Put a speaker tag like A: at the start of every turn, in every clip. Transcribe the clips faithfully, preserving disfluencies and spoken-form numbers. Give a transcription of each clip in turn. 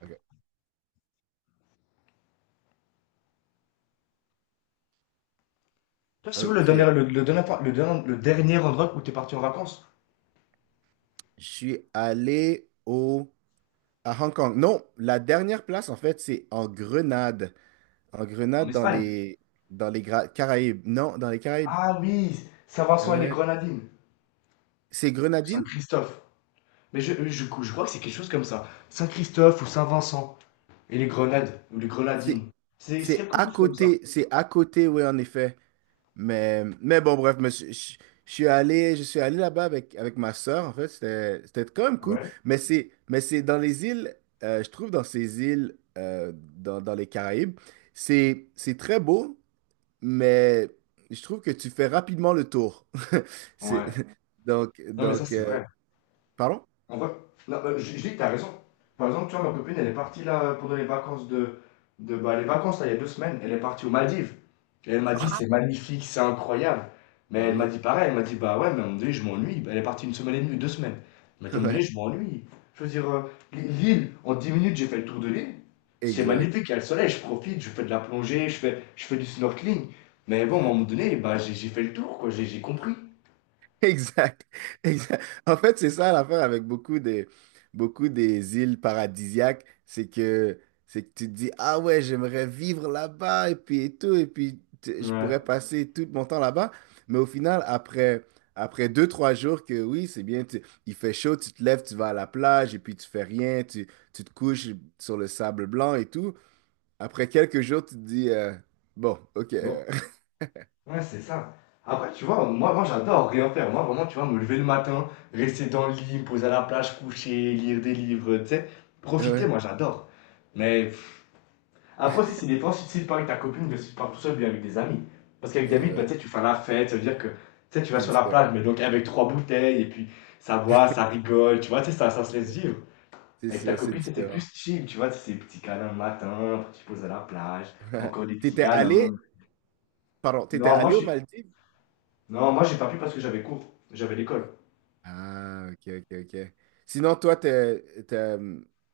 A: Ok.
B: Toi, c'est où le
A: Ok.
B: dernier, le, le dernier, le dernier- le dernier endroit où t'es parti en vacances?
A: Je suis allé au, À Hong Kong. Non, la dernière place, en fait, c'est en Grenade. En
B: En
A: Grenade, dans
B: Espagne.
A: les, dans les Gra- Caraïbes. Non, dans les Caraïbes.
B: Ah oui, Saint-Vincent et les
A: Ouais.
B: Grenadines.
A: C'est Grenadine?
B: Saint-Christophe. Mais je, je, je crois que c'est quelque chose comme ça. Saint-Christophe ou Saint-Vincent et les Grenades ou les
A: C'est
B: Grenadines. C'est c'est
A: c'est
B: quelque
A: à
B: chose comme ça.
A: côté. C'est à côté, oui, en effet. Mais, mais bon, bref, mais je, je- suis allé, je suis allé là-bas avec, avec ma sœur, en fait, c'était c'était quand même cool.
B: Ouais,
A: Mais c'est, mais c'est dans les îles, euh, je trouve dans ces îles, euh, dans, dans les Caraïbes, c'est c'est très beau, mais je trouve que tu fais rapidement le tour. C'est
B: ouais.
A: donc
B: Non mais ça
A: donc
B: c'est
A: euh,
B: vrai.
A: pardon?
B: On va... Non, euh, je, je dis que t'as raison. Par exemple, tu vois, ma copine, elle est partie là pendant les vacances de... de bah, les vacances, là, il y a deux semaines, elle est partie aux Maldives. Et elle m'a dit, c'est magnifique, c'est incroyable. Mais
A: Ben
B: elle m'a
A: oui,
B: dit pareil, elle m'a dit, bah ouais, mais à un moment donné, je m'ennuie. Bah, elle est partie une semaine et demie, deux semaines. Elle m'a dit, à un moment
A: ouais,
B: donné, je m'ennuie. Je veux dire, euh, l'île, en dix minutes, j'ai fait le tour de l'île. C'est
A: exact.
B: magnifique, il y a le soleil, je profite, je fais de la plongée, je fais, je fais du snorkeling. Mais bon, à un moment donné, bah, j'ai j'ai fait le tour, quoi, j'ai j'ai compris.
A: Exact, exact. En fait, c'est ça l'affaire avec beaucoup de beaucoup des îles paradisiaques, c'est que, c'est que tu te dis, ah ouais, j'aimerais vivre là-bas et puis et tout, et puis tu- je pourrais
B: Ouais.
A: passer tout mon temps là-bas. Mais au final, après, après deux, trois jours que oui, c'est bien, tu- il fait chaud, tu te lèves, tu vas à la plage et puis tu fais rien, tu, tu te couches sur le sable blanc et tout. Après quelques jours, tu te dis, euh, bon, ok,
B: Bon.
A: euh,
B: Ouais, c'est ça. Après, tu vois, moi, moi j'adore rien faire. Moi, vraiment, tu vois, me lever le matin, rester dans le lit, me poser à la plage, coucher, lire des livres, tu sais. Profiter,
A: ouais,
B: moi, j'adore. Mais pff, après aussi, c'est des fois, si tu pars avec ta copine, que si tu pars tout seul, bien avec des amis. Parce qu'avec des
A: et
B: amis, bah,
A: ouais,
B: tu sais, tu fais la fête, ça veut dire que tu sais, tu vas
A: c'est
B: sur la plage,
A: différent.
B: mais donc avec trois bouteilles, et puis ça boit, ça rigole, tu vois, tu sais, ça, ça
A: C'est
B: se laisse
A: sûr,
B: vivre.
A: c'est
B: Avec ta
A: sûr, c'est
B: copine, c'était
A: différent.
B: plus chill, tu vois, c'est petits câlins le matin, après tu te poses à la plage, encore des petits
A: T'étais
B: câlins.
A: allé, pardon, t'étais
B: Non, moi,
A: allé aux
B: je,
A: Maldives?
B: non, moi j'ai pas pu parce que j'avais cours, j'avais l'école.
A: Ah, ok, ok, ok. Sinon, toi, t'es, t'es,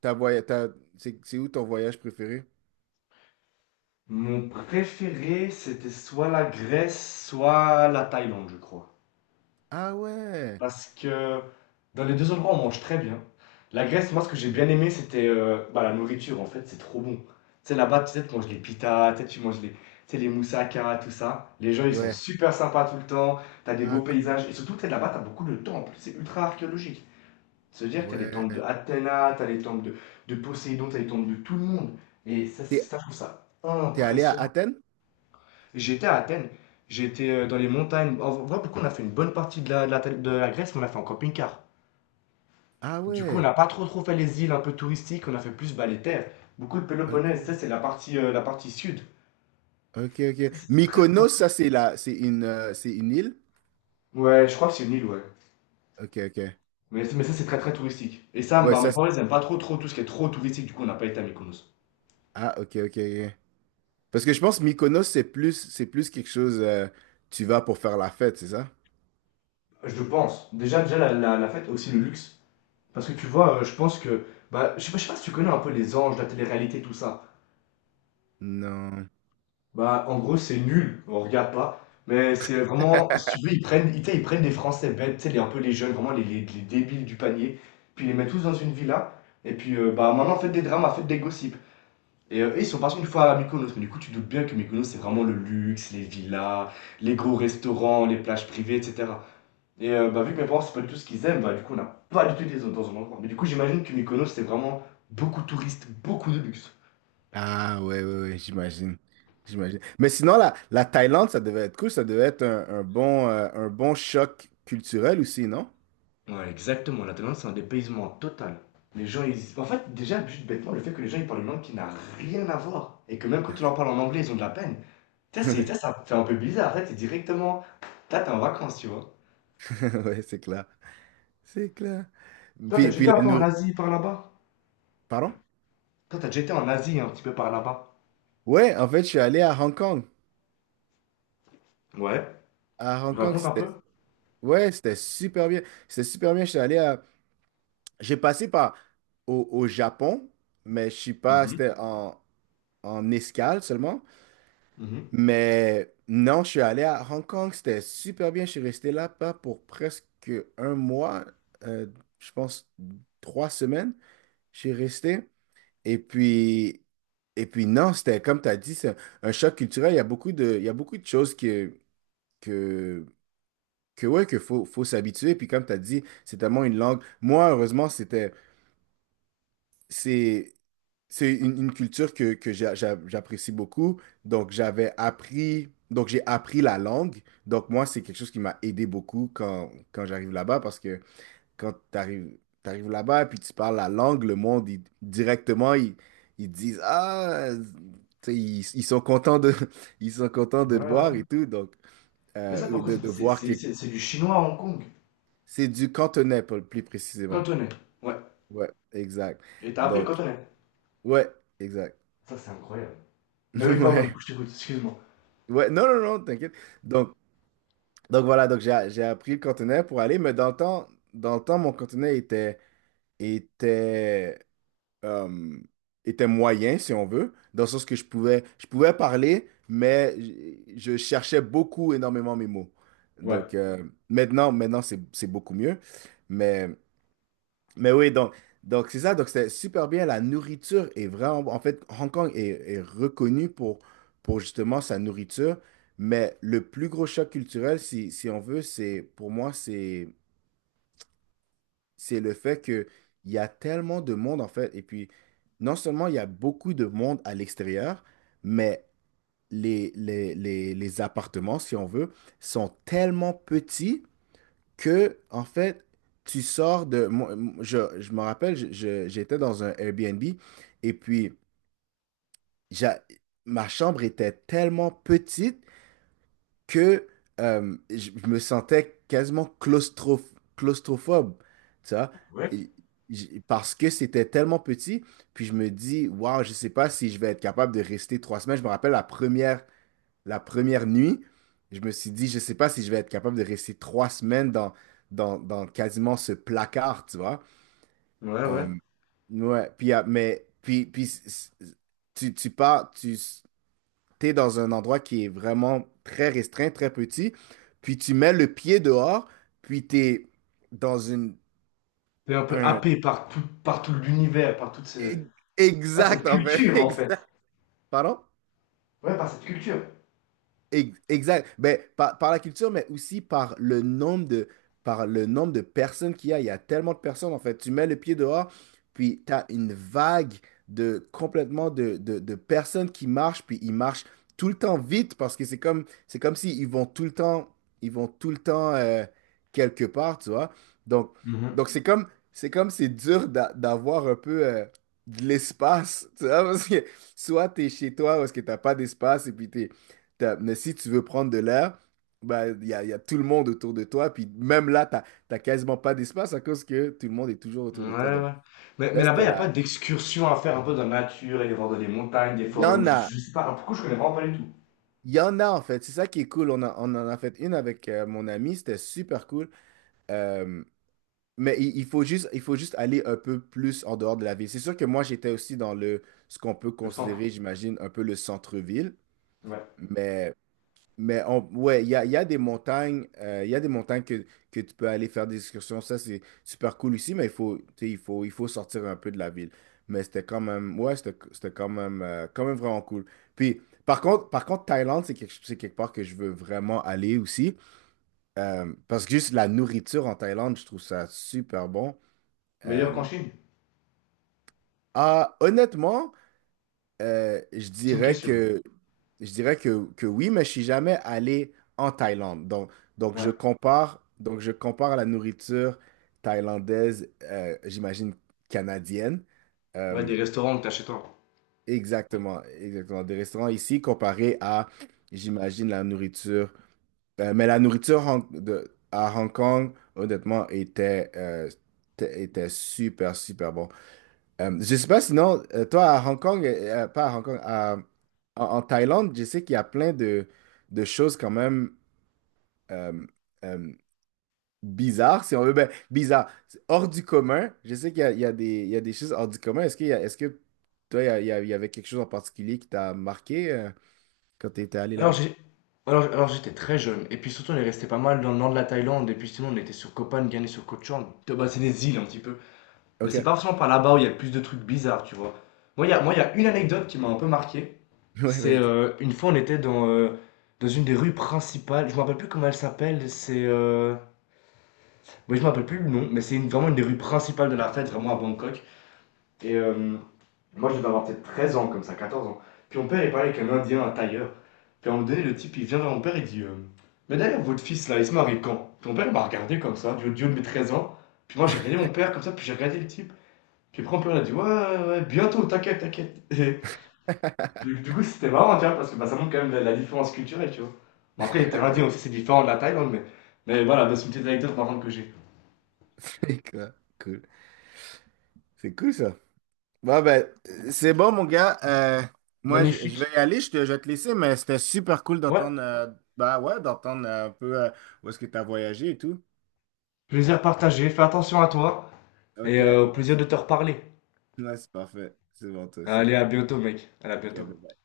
A: t'as voy- t'as- c'est c'est où ton voyage préféré?
B: Mon préféré, c'était soit la Grèce, soit la Thaïlande, je crois.
A: Ah ouais.
B: Parce que dans les deux endroits, on mange très bien. La Grèce, moi, ce que j'ai
A: Mhm.
B: bien aimé, c'était euh, bah, la nourriture, en fait, c'est trop bon. Tu sais, là-bas, tu sais, tu manges les pitas, tu sais, tu manges les, tu sais, les moussaka, tout ça. Les gens, ils sont
A: Ouais.
B: super sympas tout le temps, t'as des
A: Ah,
B: beaux
A: cool.
B: paysages, et surtout, tu sais, là-bas, t'as beaucoup de temples, c'est ultra archéologique. C'est-à-dire que tu as les temples de
A: Ouais.
B: Athéna, tu as les temples de, de Poséidon, tu as les temples de tout le monde. Et ça, c'est-
A: T'es,
B: ça, je trouve ça
A: t'es allé à
B: impressionnant.
A: Athènes?
B: J'étais à Athènes, j'étais euh, dans les montagnes. En vrai, beaucoup, on a fait une bonne partie de la, de la, de la Grèce, mais on l'a fait en camping-car.
A: Ah
B: Du coup, on
A: ouais.
B: n'a pas trop, trop fait les îles un peu touristiques, on a fait plus bah, les terres. Beaucoup le Péloponnèse, ça,
A: Ok.
B: c'est la partie, euh, la partie sud.
A: Ok, ok.
B: Ça, c'était très, très
A: Mykonos, ça,
B: intéressant.
A: c'est la, c'est une, euh, c'est une île?
B: Ouais, je crois que c'est une île, ouais.
A: Ok, ok.
B: Mais, mais ça, c'est très très touristique. Et ça,
A: Ouais,
B: bah, mes
A: ça, c'est...
B: parents, ils aiment pas trop trop tout ce qui est trop touristique, du coup, on n'a pas été à Mykonos.
A: Ah, ok, ok, ok. Parce que je pense Mykonos, c'est plus, c'est plus quelque chose, euh, tu vas pour faire la fête, c'est ça?
B: Je pense. Déjà, déjà la, la, la fête, aussi le luxe. Parce que tu vois, euh, je pense que. Bah, je sais, pas, je sais pas si tu connais un peu les anges, la télé-réalité, tout ça.
A: Non.
B: Bah, en gros, c'est nul, on regarde pas. Mais c'est vraiment. Si tu veux, ils prennent, ils, tu sais, ils prennent des Français bêtes, tu sais, les- un peu les jeunes, vraiment les, les, les débiles du panier. Puis ils les mettent tous dans une villa. Et puis, euh, bah, maintenant, faites des dramas, faites des gossips. Et euh, ils sont partis une fois à Mykonos. Mais du coup, tu doutes bien que Mykonos, c'est vraiment le luxe, les villas, les gros restaurants, les plages privées, et cetera. Et euh, bah, vu que mes parents, c'est pas du tout ce qu'ils aiment, bah, du coup, on n'a pas du tout été dans un endroit. Mais du coup, j'imagine que Mykonos, c'est vraiment beaucoup de touristes, beaucoup de luxe.
A: Ah ouais, ouais, ouais, j'imagine. J'imagine. Mais sinon, la, la Thaïlande, ça devait être cool, ça devait être un, un bon, euh, un bon choc culturel aussi, non?
B: Ouais, exactement. La Thaïlande, c'est un dépaysement total. Les gens, ils. En fait, déjà, juste bêtement, le fait que les gens, ils parlent une langue qui n'a rien à voir. Et que même quand tu leur parles en anglais, ils ont de la peine. Ça, c'est... ça, ça fait un peu bizarre. Là, t'es directement. Là, t'es en vacances, tu vois.
A: Ouais, c'est clair. C'est clair.
B: Toi, t'as
A: Puis,
B: déjà
A: puis
B: été un
A: la
B: peu en
A: nourriture.
B: Asie par là-bas.
A: Pardon?
B: Toi, t'as déjà été en Asie un petit peu par là-bas.
A: Ouais, en fait, je suis allé à Hong Kong.
B: Ouais.
A: À Hong Kong,
B: Raconte un peu.
A: c'était. Ouais, c'était super bien. C'était super bien. Je suis allé à. J'ai passé par au, au Japon, mais je suis pas.
B: Mhm.
A: C'était en, en escale seulement.
B: Mhm.
A: Mais non, je suis allé à Hong Kong, c'était super bien. Je suis resté là-bas pour presque un mois, euh, je pense trois semaines. Je suis resté. Et puis, et puis non, c'était comme tu as dit, c'est un choc culturel. Il y a beaucoup de, il y a beaucoup de choses que, que, que ouais, que faut, faut s'habituer. Puis comme tu as dit, c'est tellement une langue. Moi, heureusement, c'était. c'est c'est une, une culture que, que j'a- j'a- j'apprécie beaucoup. Donc, j'avais appris, donc j'ai appris la langue. Donc, moi, c'est quelque chose qui m'a aidé beaucoup quand, quand j'arrive là-bas parce que quand tu arrives là-bas et puis tu parles la langue, le monde, il- directement, ils, ils disent, ah, tu sais, ils, ils sont contents de, ils sont contents de
B: Ouais,
A: te voir
B: ouais.
A: et tout. Donc,
B: Mais ça,
A: euh,
B: pourquoi
A: de,
B: ça-
A: de
B: c'est
A: voir que
B: c'est- c'est- c'est du chinois à Hong Kong.
A: c'est du cantonais, plus plus précisément.
B: Cantonais. Ouais.
A: Ouais, exact.
B: Et t'as appris le
A: Donc,
B: cantonais.
A: ouais, exact.
B: Ça, c'est incroyable. Mais oui, pardon, du
A: Ouais.
B: coup, je t'écoute, excuse-moi.
A: Ouais, non, non, non, t'inquiète. Donc, donc voilà, donc j'ai j'ai appris le cantonais pour aller, mais dans le temps, dans le temps, mon cantonais était, était, euh, était moyen, si on veut, dans le sens que je pouvais, je pouvais parler, mais je, je cherchais beaucoup, énormément mes mots.
B: Ouais.
A: Donc euh, maintenant, maintenant, c'est, c'est beaucoup mieux. Mais oui, donc, donc c'est ça, donc c'était super bien. La nourriture est vraiment. Bon. En fait, Hong Kong est, est reconnu pour, pour justement sa nourriture, mais le plus gros choc culturel, si, si on veut, c'est pour moi, c'est c'est le fait que il y a tellement de monde, en fait. Et puis, non seulement il y a beaucoup de monde à l'extérieur, mais les, les, les, les appartements, si on veut, sont tellement petits que, en fait, tu sors de... moi, moi, je, je me rappelle, je- je- j'étais dans un Airbnb et puis j'a- ma chambre était tellement petite que euh, je je me sentais quasiment claustro- claustrophobe, tu vois,
B: Ouais.
A: et j- parce que c'était tellement petit. Puis je me dis, waouh, je sais pas si je vais être capable de rester trois semaines. Je me rappelle la première la première nuit, je me suis dit, je sais pas si je vais être capable de rester trois semaines dans, dans, dans quasiment ce placard, tu vois.
B: Ouais, ouais.
A: Euh, ouais, puis, ah, mais, puis, puis c- c- tu, tu pars, tu es dans un endroit qui est vraiment très restreint, très petit, puis tu mets le pied dehors, puis tu es dans une,
B: T'es un peu
A: un...
B: happé par tout, par tout l'univers, par toute ces...
A: e,
B: ah, cette
A: Exact, en fait,
B: culture, en fait.
A: exact. Pardon?
B: Ouais, par cette culture.
A: Ex- Exact. Ben, par, par la culture, mais aussi par le nombre de, par le nombre de personnes qu'il y a. Il y a tellement de personnes, en fait. Tu mets le pied dehors, puis tu as une vague de complètement de, de, de personnes qui marchent, puis ils marchent tout le temps vite parce que c'est comme, c'est comme si ils vont tout le temps, ils vont tout le temps euh, quelque part, tu vois. Donc,
B: Mhm.
A: donc c'est comme, c'est comme c'est dur d'a- d'avoir un peu euh, de l'espace, tu vois, parce que soit tu es chez toi, parce que t'as pas d'espace, et puis t'es T'as- Mais si tu veux prendre de l'air, bah, il y a, il y a tout le monde autour de toi. Puis même là, tu n'as quasiment pas d'espace à cause que tout le monde est toujours
B: Ouais,
A: autour de toi. Donc,
B: ouais. Mais, mais
A: là,
B: là-bas, il
A: c'était
B: n'y a pas
A: là.
B: d'excursion à faire un peu dans la nature, aller voir dans des montagnes, des
A: Il y
B: forêts, ou
A: en
B: je,
A: a.
B: je sais pas. Pourquoi je connais vraiment pas du tout
A: Il y en a, en fait. C'est ça qui est cool. On, a- on en a fait une avec euh, mon ami. C'était super cool. Euh, mais il, il faut juste, il faut juste aller un peu plus en dehors de la ville. C'est sûr que moi, j'étais aussi dans le, ce qu'on peut
B: le
A: considérer,
B: centre.
A: j'imagine, un peu le centre-ville.
B: Ouais.
A: Mais Mais on, ouais, il y a, il y a des montagnes, euh, il y a des montagnes que, que tu peux aller faire des excursions. Ça, c'est super cool aussi, mais il faut, tu sais, il faut, il faut sortir un peu de la ville. Mais c'était quand même, ouais, c'était c'était quand même, euh, quand même vraiment cool. Puis, par contre, par contre, Thaïlande, c'est quelque, c'est quelque part que je veux vraiment aller aussi. Euh, parce que juste la nourriture en Thaïlande, je trouve ça super bon.
B: Meilleur qu'en
A: Euh,
B: Chine.
A: ah, honnêtement, euh, je
B: C'est une
A: dirais
B: question.
A: que, je dirais que, que oui, mais je suis jamais allé en Thaïlande. Donc, donc je
B: Ouais.
A: compare, donc je compare la nourriture thaïlandaise, euh, j'imagine canadienne.
B: Ouais, des
A: Euh,
B: restaurants que t'as chez toi.
A: exactement, exactement. Des restaurants ici comparés à, j'imagine, la nourriture. Euh, mais la nourriture Hong- de- à Hong Kong, honnêtement, était, euh, était était super, super bon. Euh, je sais pas, sinon, euh, toi à Hong Kong, euh, euh, pas à Hong Kong, à- en, en Thaïlande, je sais qu'il y a plein de, de choses quand même euh, euh, bizarres, si on veut, ben, bizarres, hors du commun. Je sais qu'il y a, il y a des, il y a des choses hors du commun. Est-ce qu'il y a- est-ce que toi, il y, a- il y a- il y avait quelque chose en particulier qui t'a marqué euh, quand tu étais allé
B: Alors
A: là-bas?
B: j'ai alors, alors, j'étais très jeune et puis surtout on est resté pas mal dans le nord de la Thaïlande et puis sinon on était sur Koh Phangan et sur Koh Chang. Bah, c'est des îles un petit peu. Mais
A: Ok,
B: c'est pas forcément par là-bas où il y a le plus de trucs bizarres, tu vois. Moi il y a, moi, il y a une anecdote qui m'a un peu marqué.
A: ouais,
B: C'est
A: vas-y.
B: euh, une fois on était dans, euh, dans une des rues principales, je me rappelle plus comment elle s'appelle, c'est... Euh... Moi je me rappelle plus le nom, mais c'est une- vraiment une des rues principales de la fête, vraiment à Bangkok. Et euh, moi, je devais avoir peut-être treize ans, comme ça, quatorze ans. Puis mon père, il parlait avec un Indien, un tailleur. Puis à un moment donné, le type, il vient vers mon père, il dit euh, mais d'ailleurs, votre fils, là, il se marie quand. Puis mon père, il m'a regardé comme ça, du haut du de mes treize ans. Puis moi, j'ai regardé mon père comme ça, puis j'ai regardé le type. Puis après, mon père, il a dit ouais, ouais, ouais, bientôt, t'inquiète, t'inquiète. Et puis, du coup, c'était marrant, tu vois, parce que bah, ça montre quand même la, la différence culturelle, tu vois. Bon, après, il était indien aussi, c'est différent de la Thaïlande, mais, mais voilà, bah, c'est une petite anecdote par contre que j'ai.
A: C'est quoi? Cool. C'est cool ça. Bon, ben, c'est bon, mon gars. Euh, moi, je, je
B: Magnifique.
A: vais y aller. Je te, je vais te laisser, mais c'était super cool
B: Ouais,
A: d'entendre euh, bah ouais, d'entendre euh, un peu euh, où est-ce que tu as voyagé et tout.
B: plaisir partagé, fais attention à toi, et
A: OK.
B: euh, au plaisir de te reparler.
A: Ouais, c'est parfait. C'est bon, toi aussi.
B: Allez, à bientôt, mec. Allez, à
A: OK,
B: bientôt.
A: bye